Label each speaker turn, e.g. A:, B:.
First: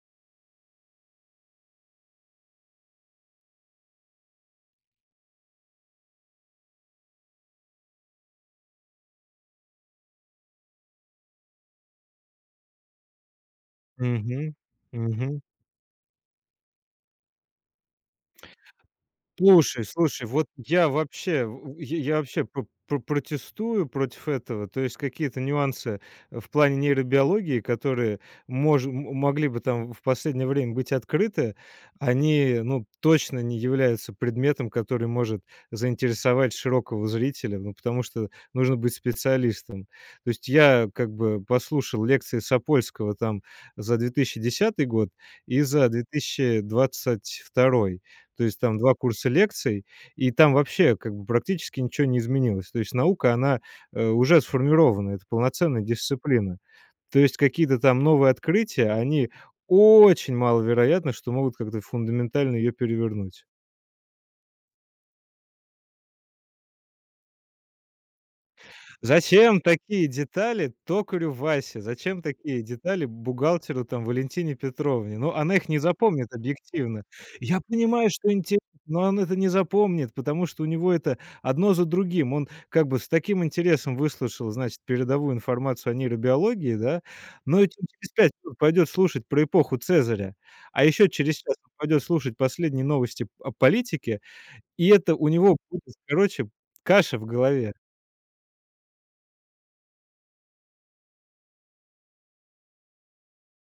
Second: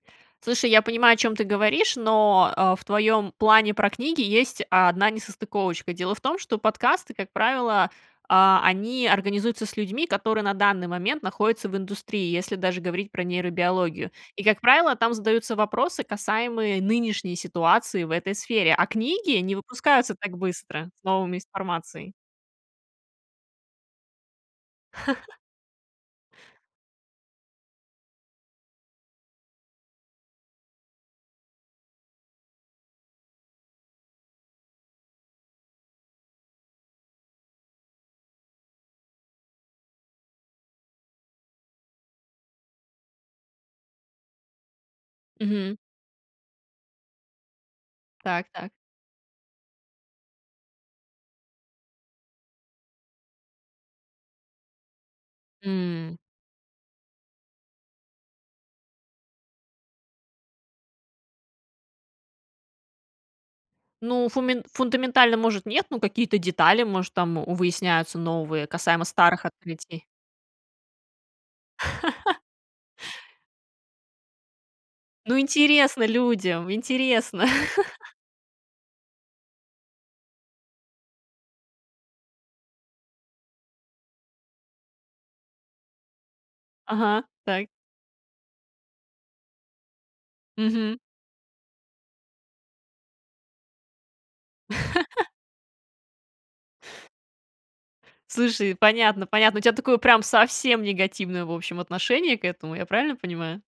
A: Слушай, я понимаю, о чём ты говоришь, но, а, в твоём плане про книги есть 1 несостыковочка. Дело в том, что подкасты, как правило, а, они организуются с людьми, которые на данный момент находятся в индустрии, если даже говорить про нейробиологию. И,
B: Мгм,
A: как правило, там
B: мгм.
A: задаются вопросы, касаемые нынешней ситуации в этой сфере. А книги не
B: Слушай
A: выпускаются
B: слушай,
A: так
B: вот
A: быстро
B: я
A: с новыми
B: вообще в е
A: информацией.
B: я вообще про про протестую против этого. То есть какие-то нюансы, э, в плане нейробиологии, которые мож м м могли бы там в последнее время быть открыты, они, ну, точно не являются предметом, который может заинтересовать широкого зрителя, ну, потому что нужно быть специалистом. То есть я как бы послушал лекции Сапольского там за 2010 год и
A: Мгм.
B: за 2022. То
A: Так,
B: есть
A: так.
B: там 2 курса лекций, и там вообще как бы практически ничего не изменилось. То есть наука, она, э, уже сформирована. Это полноценная
A: М.
B: дисциплина. То есть, какие-то там новые открытия, они очень маловероятно, что могут как-то фундаментально её перевернуть.
A: Ну, фуме фундаментально, может, нет, но какие-то детали, может, там выясняются новые, касаемо старых
B: Зачем такие
A: открытий.
B: детали токарю Васе? Зачем такие детали бухгалтеру там Валентине Петровне? Ну,
A: Ну,
B: она их не
A: интересно
B: запомнит
A: людям,
B: объективно.
A: интересно.
B: Я понимаю, что инте но он это не запомнит, потому что у него это одно за другим. Он как бы с таким интересом выслушал, значит, передовую информацию о нейробиологии, да?
A: Ага,
B: Но
A: так.
B: че через 5 минут пойдет слушать про эпоху Цезаря. А
A: Мгм.
B: еще через час он пойдет слушать последние новости п об политике, и это у него будет, короче, каша в голове.
A: Слушай, понятно понятно. У тебя такое прям совсем негативное, в общем, отношение к этому, я правильно понимаю?